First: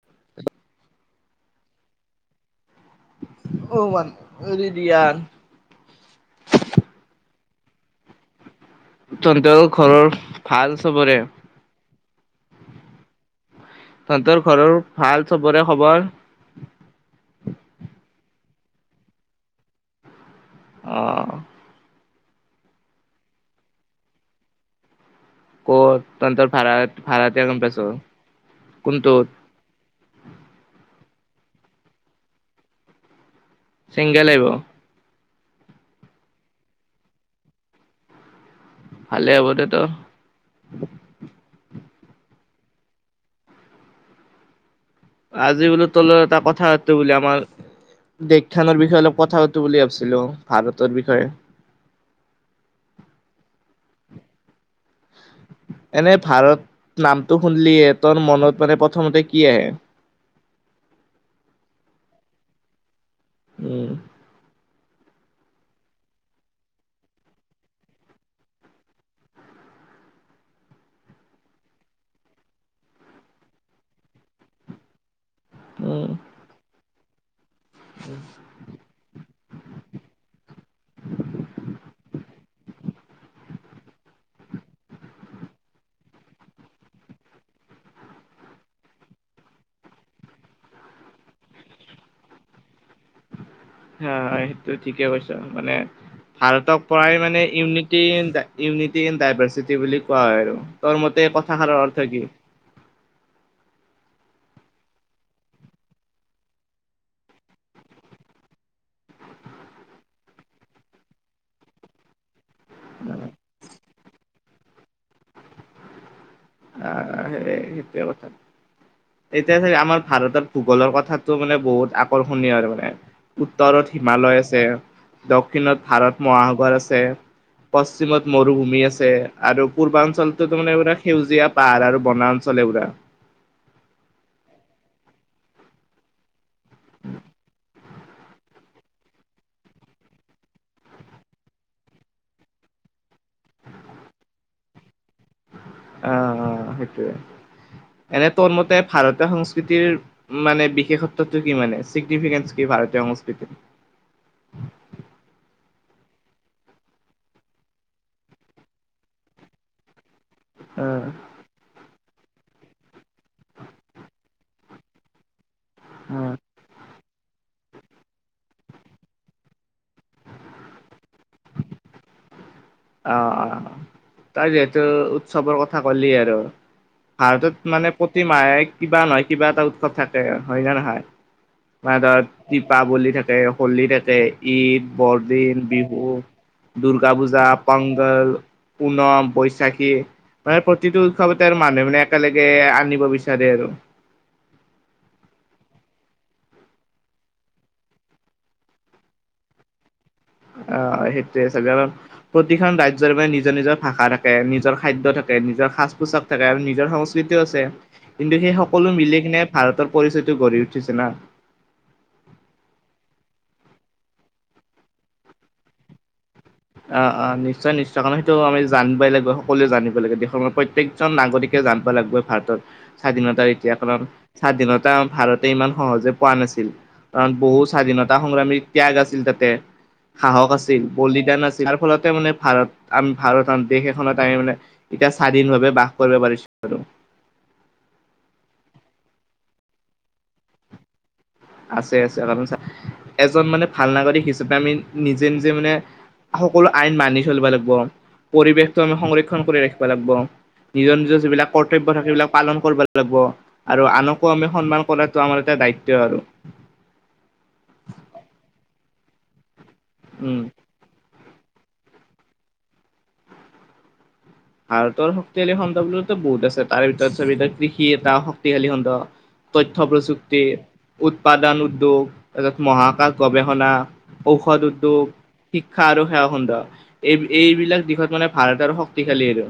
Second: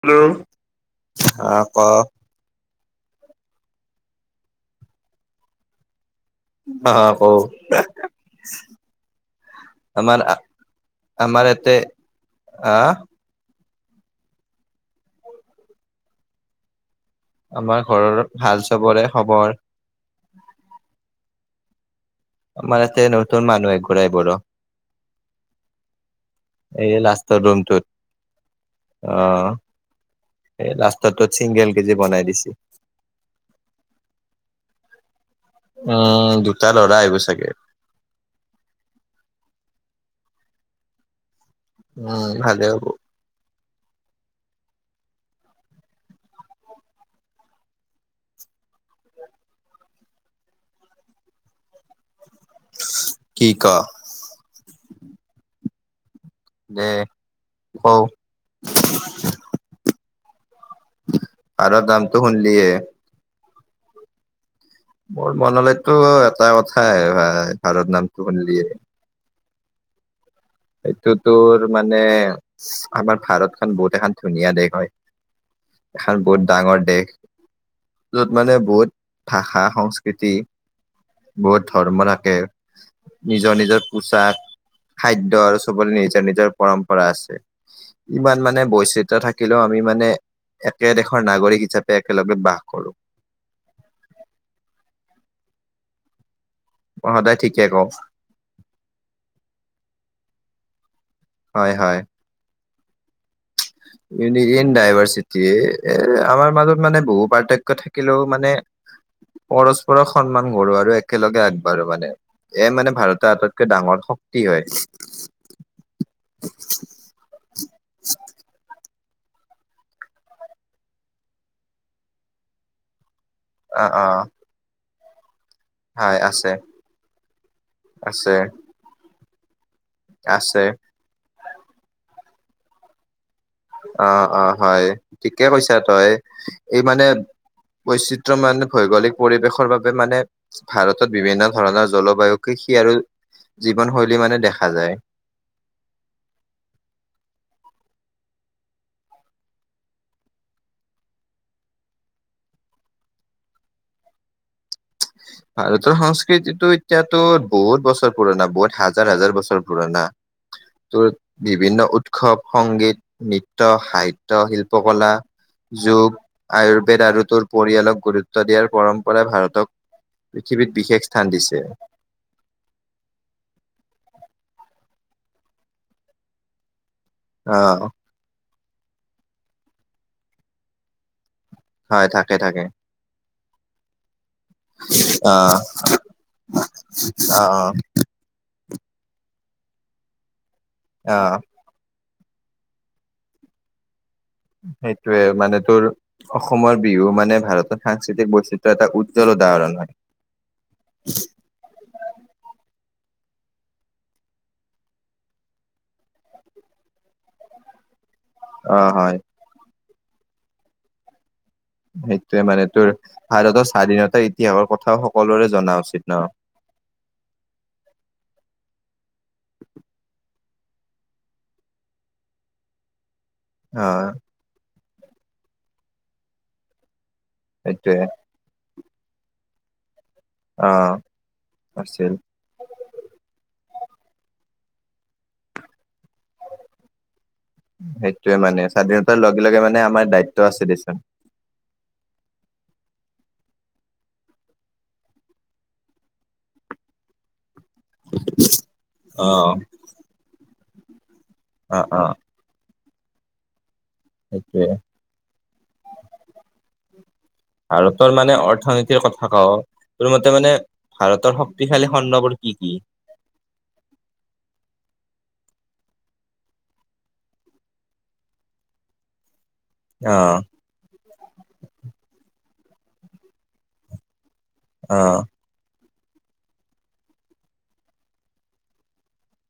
Hello আহ, কক অ' মান ৰতিয়া অ' কও তহঁতৰ ঘৰৰ আমাৰ ভাল চবৰে। আমাৰ ইয়াতে আহ তহঁতৰ ঘৰৰ ভাল চবৰে খবৰ। আমাৰ ঘৰৰ ভাল চবৰে খবৰ। আহ আমাৰ ইতে নতুন মানুহ একোনাই বড়ো ক'ত তহঁতৰ ভাড়া এই লাষ্টৰ ভাড়াতীয়া ৰুমটোত কেম্পাছত কোনটোত অ' এই লাষ্ট তীততো চিংগেল কেজি বনাই দিছি। চিংগেল আহিব। উম দুটা ল'ৰা আহিব চাগে। ভালে হবতেতো উম ভালে হ'ব। আজি বোলো তোৰ লগত এটা কথা পাতো বুলিলে আমাৰ দেশখানৰ বিষয়ে অলপ কথা পাতো বুলি ভাবিছিলো ভাৰতৰ বিষয়ে। কি ক? এনে দে ভাৰত নামটো শুনিলিয়ে কও তোৰ মনত মানে প্ৰথমতে কি আহে? ভাৰত নামটো শুনলিয়ে? উম। মোৰ মনলৈটো এটা কথাই আহে ভাই ভাৰত নামটো শুনিলিয়ে। সেটো তোৰ মানে আমাৰ ভাৰতখন বহুত এখন ধুনীয়া দেশ হয়। উম এখন বহুত ডাঙৰ দেশ। য'ত মানে বহুত ভাষা সংস্কৃতি বহুত ধৰ্ম থাকে নিজৰ নিজৰ পোচাক খাদ্য সবৰে নিজৰ নিজৰ পৰম্পৰা আছে। ইমান মানে বৈচিত্ৰ থাকিলেও আমি মানে একেদেশৰ নাগৰিক হিচাপে একেলগে বাস কৰোঁ। হা সেইটো ঠিকেই কৈছ মানে। ভাৰতক মই প্ৰায় সদায় মানে ঠিকে কওঁ unity in unity in diversity বুলি কোৱা হয় আৰু তোৰ মতে কথাষাৰৰ অৰ্থ কি? ইউ ইন ডাইভাৰ্চিটি এ আমাৰ মাজত মানে বহু পাৰ্থক্য থাকিলেও মানে পৰস্পৰক সন্মান কৰো আৰু একেলগে আগবাঢ়ো মানে এ মানে ভাৰতৰ আটাইতকৈ ডাঙৰ শক্তি হয়। [inaudible] অ' সেই সেইটোৱে কথা। এতিয়া চাগে আমাৰ ভাৰতত ভূগোলৰ কথাটো মানে বহুত আকৰ্ষণীয় আৰু মানে। অ উত্তৰত অ হিমালয় আছে, দ দক্ষিণত ভাৰত মহাসাগৰ আছে, পশ্চিমত আছে মৰুভূমি আছে, আৰু পূৰ্বাঞ্চলটো আছে মানে পোৰা সেউজীয়া পাহাৰ আৰু বনাঞ্চলে পোৰা। অ' অ' হয় ঠিকে কৈছা তই এই মানে বৈচিত্ৰয় মান ভৌগলিক পৰিৱেশৰ বাবে মানে ভাৰতত বিভিন্ন ধৰণৰ জলবায়ু কৃষি আৰু জীৱন শৈলী মানে দেখা যায়। অ' অ' সেইটোৱে। এনে তোৰ মতে ভাৰতীয় সংস্কৃতিৰ মানে বিশেষত্বটো কি মানে চিগনিফিকেনচ। কি ভাৰতীয় সংস্কৃতি। ভাৰতৰ সংস্কৃতিতটো এতিয়াতো বহুত বছৰ পুৰণা বহুত হাজাৰ হাজাৰ বছৰ পুৰণা। তো উম, বিভিন্ন উৎ উৎসৱ, সংগীত, নৃত্য, সাহিত্য, শিল্পকলা। যোগ উম। আয়ুৰ্বেদ আৰু তোৰ পৰিয়ালক গুৰুত্ব দিয়াৰ পৰম্পৰাই ভাৰতক। পৃথিৱীত বিশেষ স্থান দিছে। অ' অ' তই যিহেতু উৎসৱৰ কথা ক'লি আৰু। ভাৰতত অ', মানে প্ৰতিমাহে কিবা নহয় কিবা এটা উৎসৱ থাকে হয় ন নহয়। মানে হয় ধৰ থাকে থাকে। দীপাৱলী থাকে হলী থাকে। ঈদ অ', বৰদিন বিহু দুৰ্গা পূজা অ', পংগল। পুনম বৈশাখী মানে প্ৰতিটো অ', অ'। উৎসৱতে মানুহ মানে একেলগে আনিব বিচাৰে আৰু। সেইটোৱে মানে তোৰ। অসমৰ বিহু মানে ভাৰতৰ সাংস্কৃতিক বৈচিত্ৰ্যয়ৰ এটা উজ্জ্বল উদাহৰণ হয়। অ' সেইটোৱে ছাগে কাৰণ প্ৰতিখন ৰাজ নিজৰ নিজৰ ভাষা থাকে নিজৰ খাদ্য থাকে, নিজৰ সাজ পোছাক থাকে আৰু নিজৰ সংস্কৃতিও আছে। কিন্তু সেই অ' সকলো হয় মিলি কিনে ভাৰতৰ পৰিচয়টো গঢ়ি উঠিছে না। সেইটোয়ে মানে তোৰ ভাৰতৰ স্বাধীনতাৰ ইতিহাসৰ কথাও সকলোৰে জনা উচিত ন। অ' অ' নিশ্চয় নিশ্চয় কাৰণ সেইটো আমি জানিবই লাগিব সকলোৱে জানিবই লাগে দেশৰ প্ৰত্যেকজন নাগৰিকে জানিব লাগিবৈ ভাৰতৰ স্বাধীনতাৰ ইতিয়াসত অ' স্বাধীনতা এটা ভাৰতে ইমান সহজে পোৱা নাছিল, কাৰণ বহু সেইটোয়ে স্বাধীনতা সংগ্ৰামী ত্যাগ আছিল, তাতে সাহস আছিল, অ' বলিদান আছিল, তাৰ ফলতে মানে ভাৰত আমি ভাৰত। দেশ এখনত তাৰি মানে এতিয়া স্বাধীন ভাৱে বাস কৰিব পাৰিছো আৰু সেইটোৱে মানে স্বাধীণত লগে লগে মানে আমাৰ দায়িত্ব আছে দেচোন। আছে, আছে, কাৰণ এজন মানে ভাল নাগৰিক হিচাপে আমি নিজে নিজে মানে সকলো আইন মানি চলিব লাগিব। পৰিৱেশটো আমি সংৰক্ষন অ' কৰি ৰাখিব লাগিব, নিজৰ নিজৰ যিবিলাক অ' কৰ্তব্য থাকে অ' সেই বিলাক পালন কৰিব লাগিব আৰু আনকো আমি সেইটোয়ে সন্মান কৰাতটো আমাৰ এটা দায়িত্ব আৰু ভাৰতৰ মানে অৰ্থনীতিৰ কথা কওঁ, তোৰ মতে উম মানে ভাৰত শক্তিশালী খণ্ডবৰ কি কি? ভাৰতৰ শক্তিশালী খণ্ড বোলোতে বহুত আছে, তাৰ ভিতৰত চ কৃষি এটা শক্তিশালী খণ্ড। তথ্য অ' প্ৰযুক্তি, উৎপাদন উদ্যোগ ত মহাকাশ গৱেষণা ঔষধ উদ্যোগ অ' শিক্ষা আৰু সেৱা সুন্দৰ, এই এইবিলাক দিশত মানে ভাৰতৰ শক্তি শালি আৰু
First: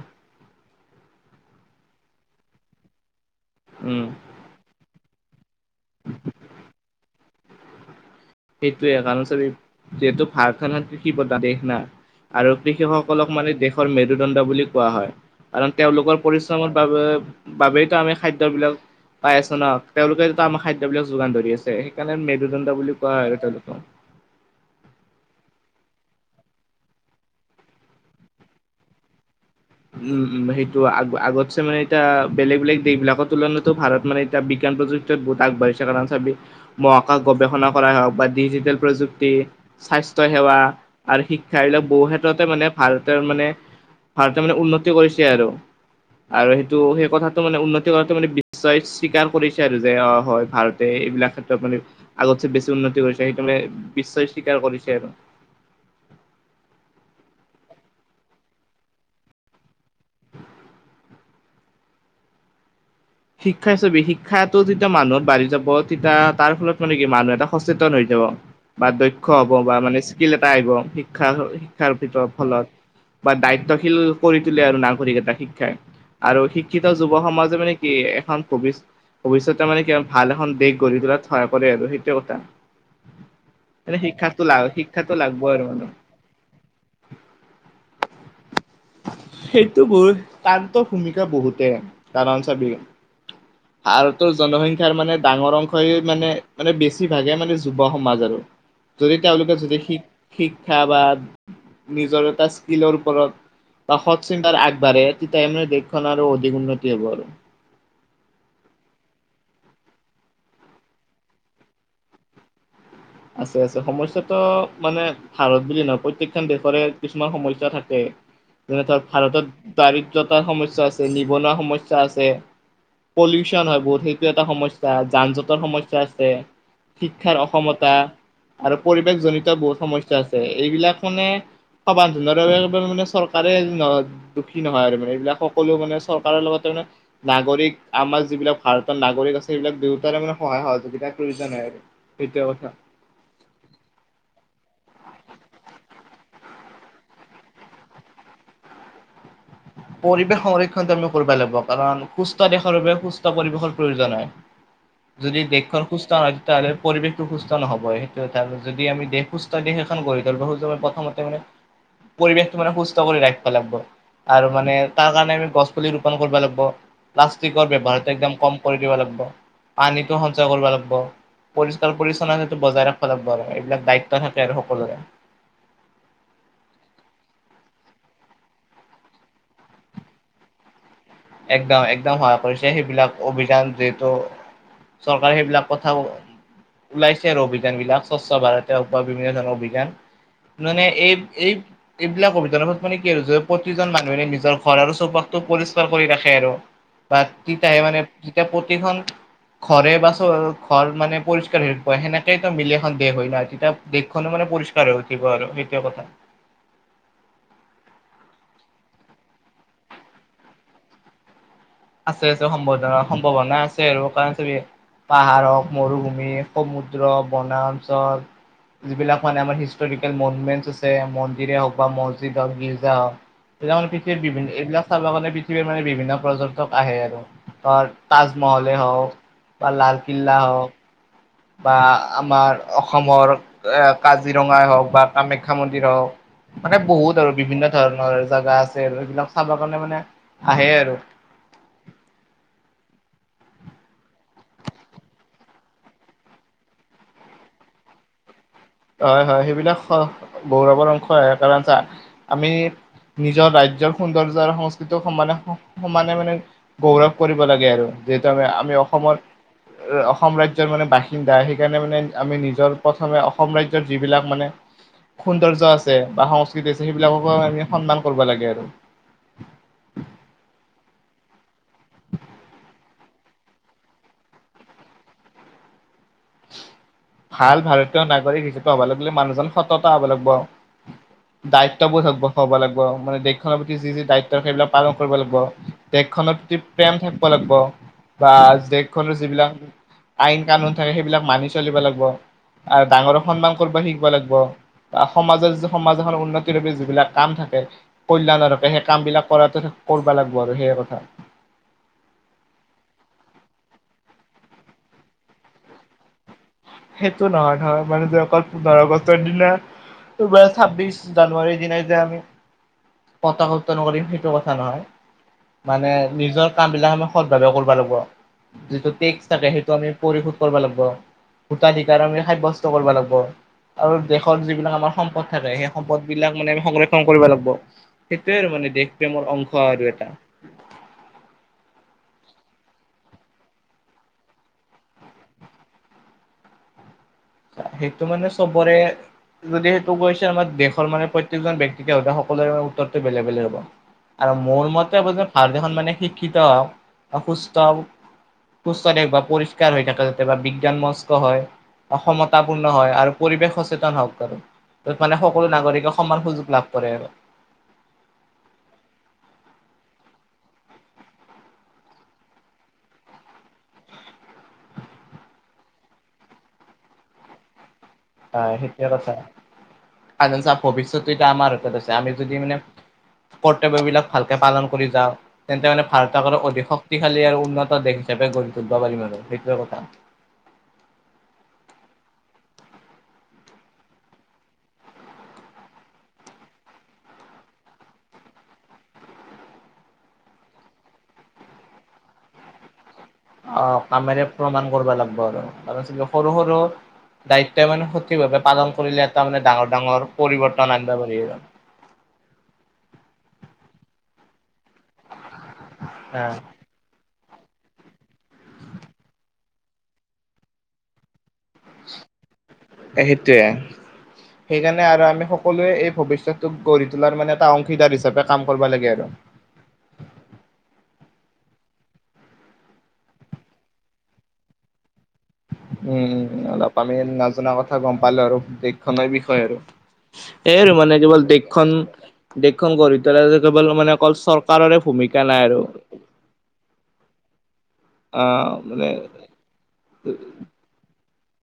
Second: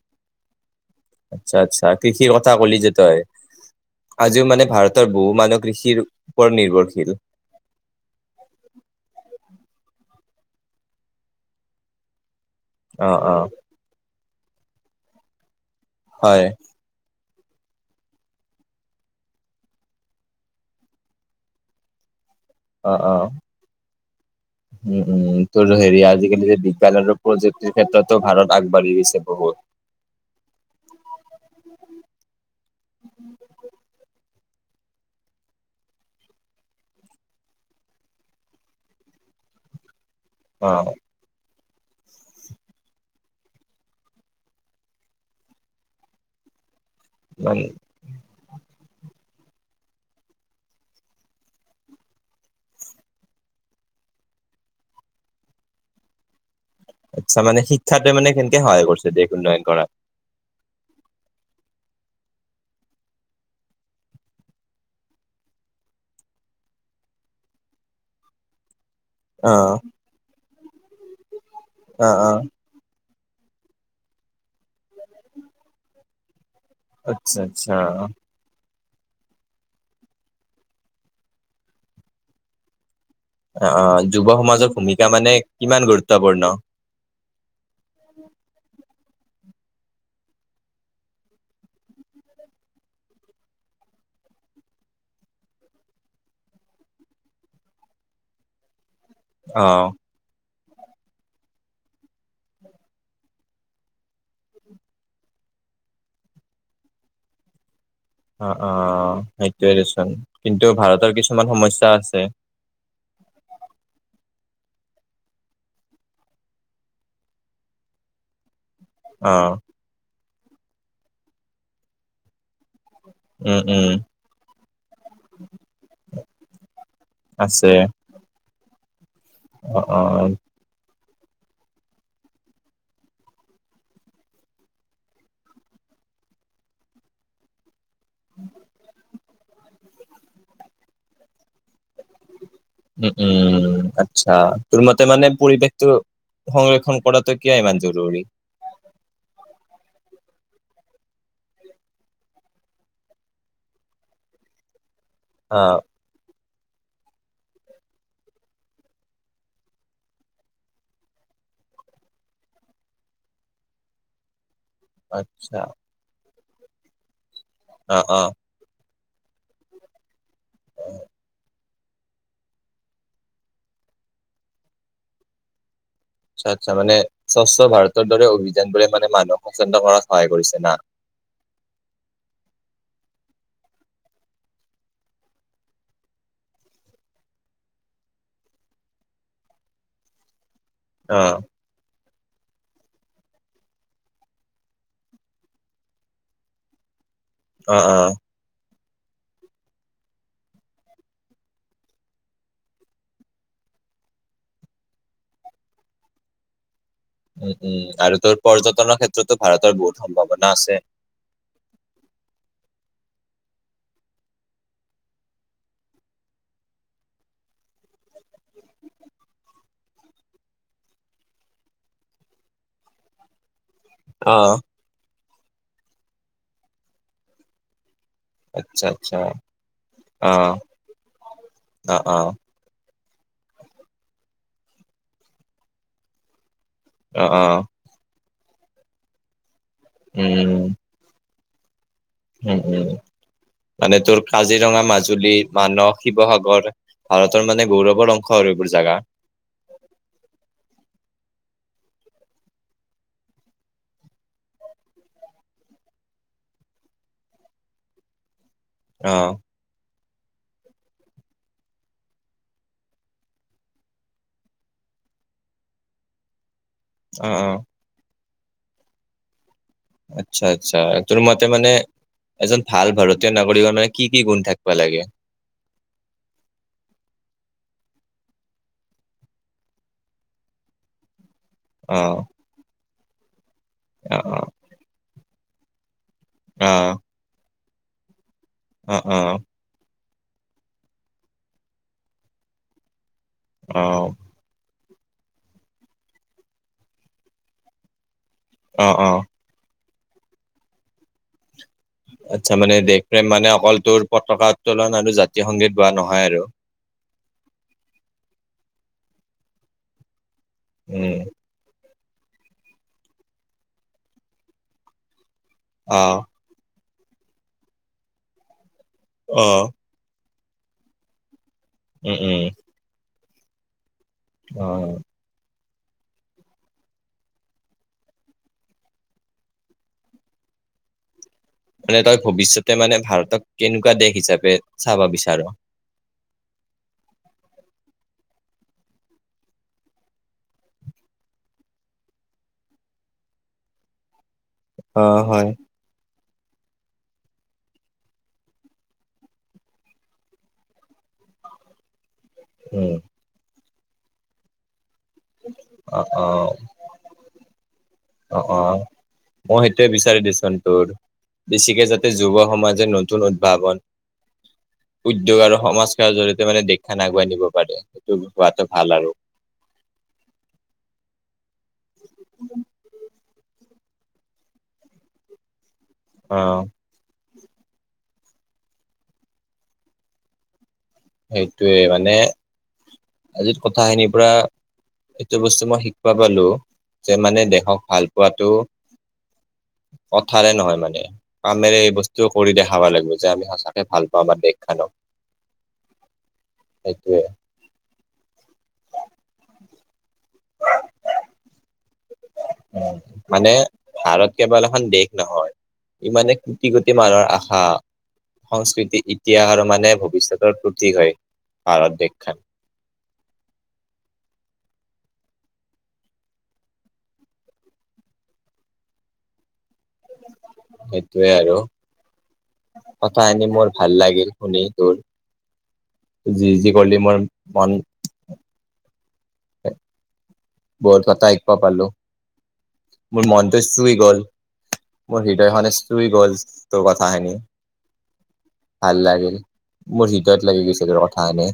আচ্ছা, আচ্ছা, কৃষিৰ কথা কলি যে তই। উম আজিও মানে ভাৰতৰ বহু মানুহ কৃষিৰ ওপৰত নিৰ্ভৰশীল। সেইটোৱে কাৰণ চবে যিহেতু ভাৰত খন কৃষি প্ৰধান দেশ না। আৰু অ কৃষকসকলক অ মানি দেশৰ মেৰুদণ্ড বুলি কোৱা হয়। কাৰণ তেওঁলোকৰ হয় পৰিশ্ৰমৰ বাবে বাবেইতো আমি খাদ্য বিলাক। পাই আছো ন তেওঁলোকে আমাৰ খাদ্য বিলাক যোগান ধৰি আছে, সেইকাৰণে মেৰুদণ্ড। বুলি অ' কোৱা হয় অ' আৰু তেওঁলোকক। উম, উম। তো হেৰি আজিকালি যে বিজ্ঞান আৰু প্ৰযুক্তিৰ ক্ষেত্ৰতো ভাৰত আগবাঢ়ি গৈছে বহুত। উম, সেইটো আ আগতছে মানে এতিয়া বেলেগ বেলেগ দেশ বিলাকৰ তুলনাতো ভাৰত মানে বিজ্ঞান প্ৰযুক্তিত বহুত আগবাঢ়িছে, কাৰণ চাবি মহাকাশ গৱেষণা কৰা হওঁক বা ডিজিটেল প্ৰযুক্তি সেই স্বাস্থ্য স্বাস্থ্য সেৱা অ আৰু শিক্ষাি এইবিলাক বহু ক্ষেত্ৰতে মানে ভাৰতৰ মানে ভাৰ মানে উন্নতি কৰিছে আৰু সেইটো সেই কথাটো মান মানে উন্নতি কৰা মানে [unintelligible] স্বীকাৰ কৰিছে আৰু যে অ' হয় ভাৰতে এইবিলাক ক্ষেত্ৰত মানে আগতছে বেছি উন্নতি কৰিছে, সেইটো মানে নিশ্চয়, স্বীকাৰ কৰিছে আৰু। আচ্ছা, মানে শিক্ষাটোৱে মানে কেনেকে সহায় কৰিছে দেশ উন্নয়ন কৰাত। শিক্ষা ই চবি শিক্ষাটো যেতিয়া মানুহত বাঢ়ি যাব তেতিয়া তাৰ ফলত মানে কি মানুহ এটা সচেতন হৈ যাব। বা দৈক্ষ হ'ব অ বা মানে স্কিল এটা আহিব শিক্ষা শিক্ষাৰ অ অ ভিতফলত। বা দায়িত্বশীল কৰি তোলে আৰু নাগৰিক এটা শিক্ষাই আৰু শিক্ষিত যুৱ আচ্ছা সমাজে মানে। আচ্ছা এখন ভবিচ ভৱিষ্যতে মানে কি ভাল এখন দেশ গঢ়ি তোলাৰ সহায় কৰে আৰু সেইটো কথা। অ' মানে অ' যুৱ শিক্ষাটো লাগ সমাজৰ ভূমিকা শিক্ষাটো মানে লাগব আৰু মানে কিমান গুৰুত্বপূৰ্ণ। [inaudible] সেইটো বোৰ তান্ত ভূমিকা বহুতে দে, কাৰণ চাবি। ভাৰতৰ জনসংখ্যাৰ মানে ডাঙৰ অংশই মানে মানে বেছিভাগে মানে যুৱ সমাজ আৰু যদি তেওঁলোকে অ যদি শিক্ষা বা নিজৰ এটা স্কিলৰ ওপৰত। বা সত চিন্তাৰ আগবাঢ়ে তেতিয়াহে দেশখনৰ আৰু অধিক উন্নতি হ'বৰ। অ' অ' সেইটোৱে দেচোন কিন্তু ভাৰতৰ কিছুমান সমস্যা আছে। আছে, আছে, সমস্যয়াটো মানে ভাৰত বুলি নহয় প্ৰত্যেকখন দেশৰে কিছুমান সমস্যা থাকে। যেনে ধৰ অ ভাৰতত দাৰিদ্ৰয়তাৰ সমস্যা আছে, নিবনুৱা সমস্যা আছে। উম পলিউচন হয়, উম বহুত সেইটো এটা সমস্যা যান জটৰ সমস্যা আছে। শিক্ষাৰ আছে অসমতা আৰু পৰিৱেশ জনিত বহুত অ সমস্যা অ আছে, এইবিলাক মানে সবাধনৰ বাবে মানে চৰকাৰে দুখী নহয় আৰু মানে এইবিলাক সকলো মানে চৰকাৰৰ লগতে নাগৰিক আমাৰ যিবিলাক ভাৰতৰ নাগৰিক আছে সেইবিলাক দুইটাৰে মানে সহায় সহযোগিতাৰ প্ৰয়োজন হয় আৰু সেইটো কথা। উম, উম, আচ্ছা। তোৰ মতে মানে পৰিৱেশটো সংৰক্ষণ কৰাটো কিয় ইমান জৰুৰী। [inaudible] পৰিৱেশ সংৰক্ষণটো আমি কৰিব লাগব কাৰণ সুস্থ দেশৰ বাবে সুস্থ পৰিৱেশৰ প্ৰয়োজন হয়। যদি অ', দেশখন সু্স্থ হয়। তাৰে পৰিৱেশটো সুস্থ নহ'ব সেইটো এটা যদি আমি দেশ সুস্থ দেশ এখন গঢ়ি তুলিব সোজো, প্ৰথমতে মানে পৰিৱেশটো মানে সুস্থ কৰি ৰাখিব লাগিব। আৰু মানে তাৰ কাৰণে আমি আচ্ছা গছ পুলি ৰোপন কৰিব লাগিব, প্লাষ্টিকৰ অ', ব্যৱহাৰ অ', একদম কম কৰি দিব লাগিব। পানীতটো সঞ্চয় কৰিব লাগিব। পৰিষ্কাৰ পৰিচ্ছন্নতটো বজাই ৰাখিব লাগিব। এইবিলাক দায়িত্ব থাকে আৰু সকলোৰে। আচ্ছা, আচ্ছা মানে স্বচ্ছ ভাৰতৰ দৰে অভিযানবোৰে মানে মানুহক সচেতন্তন কৰাত সহায় কৰিছে না। একদম, একদম সহায় কৰিছে, সেইবিলাক অভিযান যিহেতু। চৰকাৰে সেইবিলাক কথাও। ওলাইছে আৰু অভিযান বিলাক স্বচ্ছ ভাৰত হওঁক বা বিভিন্ন ধৰণৰ অভিযান। মানে এই অ', এই এইবিলাক অভিযানৰত মানে কি যে প্ৰতিজন মানুহেনে নিজৰ ঘৰ আৰু চৌপাশটো পৰিচকা কৰি ৰাখে আৰু বা তিতাহে অ', মানে অ', যেতিয়া প্ৰতিখন। ঘৰে বা চ ঘৰ মানে পৰিষ্কাৰ হেৰি প সেনেকেই মিলি এখন দেশ হয় নহয় তেতিয়া দেশখনো মানে। পৰিষ্কাৰ হৈ উঠিব আৰু হেতোয়ে কথা উম, উম আৰু তোৰ পৰ্যটনৰ ক্ষেত্ৰতো ভাৰতৰ বহুত সম্ভাৱনা আছে। আছে, আছে সম্ভাৱনা সম্ভাৱনা আছে, আৰু কাৰণ চ পাহাৰহক, মৰুভূমি, সমুদ্ৰৰ বনাঞ্চল যিবিলাক মানে আমাৰ হিষ্টৰিকেল মনুমেণ্ট আছে, মন্দিৰে হওঁক বা মছজিদ হওঁক, গিৰ্জা হওঁক। এতিয়া মানে পৃথিৱীৰত বিভিন্ন অ', এইবিলাক চাবৰ কাৰণে পৃথিৱীৰ মানে বিভিন্ন পৰ্যটক আহে আৰু তাৰ তাজমহলে আচ্ছা হওঁক আচ্ছা বা লালকিল্লা অ', হওঁক বা অ', অ', আমাৰ অসম অসমৰ এ কাজিৰঙাই হওঁক বা কামাখ্যা মন্দিৰ হওঁক। মানে বহুত অ', আৰু অ', বিভিন্ন ধৰণৰ জেগা আছে আৰু এইবিলাক চাব। [unintelligible] কাৰণে মানে আহে উম, আৰু উম, উম। মানে তোৰ কাজিৰঙা মাজুলী, মানস, শিৱসাগৰ ভাৰতৰ মানে গৌৰৱৰ অংশ। আৰু এইবোৰ জাগা। হয়, হয়। সেইবিলাক গৌৰৱৰ অংশ আহ কাৰণ চা আমি নিজৰ ৰাজ্য সৌন্দৰ্য্য আৰু সংস্কৃতি সমানে সমানে মানে গৌৰৱ কৰিব লাগে, আৰু [unintelligible] আমি অসমৰ অ', অসম ৰাজ্ৰ মানে বাসিন্দা সেইকাৰণে মানে আমি নিজৰ প্ৰথমে স্ৰাজ্যৰ যিবিলাক মানে সৌন্দৰ্য আছে বা সংস্ অ', সেইবিলাককো অ'। সন্মান কৰিব লাগে আৰু। আচ্ছা, আচ্ছা, তোৰ মতে মানে, এজন ভাল ভাৰতীয় নাগৰিক কি কি গুণ থাকিব লাগে? [inaudible] ভাল ভাৰতীয় নাগৰিক হিচাপে হ'ব লাগিলে মানুহজন সততা হ'ব লাগিব, আৰু অ দায়িত্ববোৰ হব লাগিব মানে দেশখনৰ প্ৰতি যি যি অ দায়িত্ব সেইবিলাক পালন কৰিব লাগিব। দেশখনৰ প্ৰতি অ প্ৰেম থাকিব লাগিব। বা অ অ দেশখনৰ যিবিলাক আইন কানুন থাকে সেইবিলাক মানি চলিব লাগিব, আৰু ডাঙৰ সন্মান কৰিব অ শিকিব লাগিব। বা সমাজৰ সমাজ এখন উন্নতিৰ বাবে যিবিলাক কাম থাকে, কলল্যাণৰ থকে সেই অ কাম অ বিলাক কৰাটো কৰিবা লাগিব আৰু সেইয় কথা। আচ্ছা মানে দেশ প্ৰ্ৰেম মানে অকলটোোৰ পতাকা উত্তোলন আৰু জাতীয় সংগীত গোৱা নহয় আৰু। সেইটো নহয় নয় মানে যে অকল পোন্ধৰ আগষ্টৰ দিনা [unintelligible] ছাব্বিছ উম জানুৱাৰীৰ দিনাই যে আমি, পতকা উত্তন কৰিম সেইটো কথা নহয় মানে অ নিজৰ কাম বিলাক আ ভাৱে কৰিব লাগিব যিটোক [unintelligible] অ সেইটো আমি পঢ়িশোধ কৰিব লাগিব। গূটাাধিকাৰ উম আমি উম সাব্যস্ত কৰিব লাগিব। আৰু দেশত অ যিবিলাক আমাৰ সম্পদ থাকে সেই, সম্পদ বিলাক মানে সংৰক্ষণ কৰিব লাগিব সেইটোয়ে আৰু মানে দেশ প্ৰেমৰ অংশ আৰু এটা। [inaudible] মানে তই ভৱিষ্যতে মানে ভাৰতক কেনেকুৱা দেশ হিচাপে চাব বিচাৰ? সেইটো মানে চবৰে যদি সেইটো কৈছে আমাৰ দেশৰ মানে পপ্ৰতেইকজন ব্যক্তিকে স সকলোৰে উত্তৰটো বেলেগ বেলেগ হ'ব। আৰু মোৰ মতে অ হয় ভাৰত এখন মানে শিক্ষিত হওক বা সুস্থ হওক, সুস্থ থক বা পৰিষ্কাৰ হৈ থাকে যাতো বিজ্ঞান মস্ক হয়, অসমতাাপূৰ্ণ হয় উম আৰু পৰিৱেশ সচেতন হওক আৰু। ত মানে সকলো নাগৰিকে অ অ সমান সুযোগ লাভ কৰে আৰু। অ অ মই সেইটয়ে বিচাৰি দিচোন তোৰ, বেছিকৈ যাতে যুৱ সমাজে নতুন উদ্ভাৱন উদ্যোগ আৰু সমাজ সৰ জৰিয়িয়তে মানে দেখান আগুৱাই নিব পাৰে। সেইটো হয় হোৱাটো ভাল সেইটোয়ে আৰু কথা আ ভৱিষ্যত এতিয়া আমাৰ আ আমি যদি মানে কৰ্তব্য বিলাক ভালকে পালন কৰি যাওঁ তেন্তে মানে ভাৰতক অ অধিক শক্তিশালী আৰু উনতা দেশ হিচাপে [unintelligible] পাৰি ম আৰু সেইটোৱে কথা। সেইটোৱে মানে আজিৰ কথাখিনিৰ পৰা এইটো বস্তু মই শিকিবো পালো যে মানে দেশক ভাল পোৱাটো কথাৰে নহয় মানে কামেৰে এই বস্তু কৰি দেখাব লাগে। অ কামেৰে প্ৰমাণ কৰিব লাগব আৰু। তাৰপিছত সৰু সৰু সেইটোয়ে দায়িত্বই মানে সঠিকভাৱে পালন কৰিলে এটা মানে ডাঙৰ ডাঙৰ, পৰিৱৰ্তন আনিব পাৰি আৰু। মানে ভাৰত কেৱল এখন দেশ নহয় ইমানে অ' কোটি কোটি মানুহৰ আশা হ সংস্কৃতি ইতিহাস আৰু মানে ভৱিষ্যতৰ প্ৰতীক হয়। ভাৰত দেশখন সেইটোয়ে সেইকাৰণে আৰু আমি সকলোৱে এই ভৱিষ্যতটোক গঢ়ি তোলাৰ মানে এটা অংশীদাৰ হিচাপে কাম কৰিব লাগে আৰু। সেইটোৱে আৰু, কথা খিনি মোৰ ভাল লাগিল শুনি তোৰ। উম উম যি যি অলপ আমি কৰিলি মোৰ নাজনা মন কথা গম পালো আৰু দেশখনেনৰ বি হয় আৰু এই আৰু মানে বহুত কেৱল কথা শিকবা দেশখন পাৰলো দখন গঢ়ি তোলে মোৰ মনটো কেৱল মানে চুই অকল গ'ল চৰকাৰৰে ভূমিকা মোৰ নাই আৰু হৃদয়খনে চুই গ'ল তোৰ কথাখিনি অ ভাল লাগিল মোৰ হদত লাগি গৈছিল ৰথাা এনে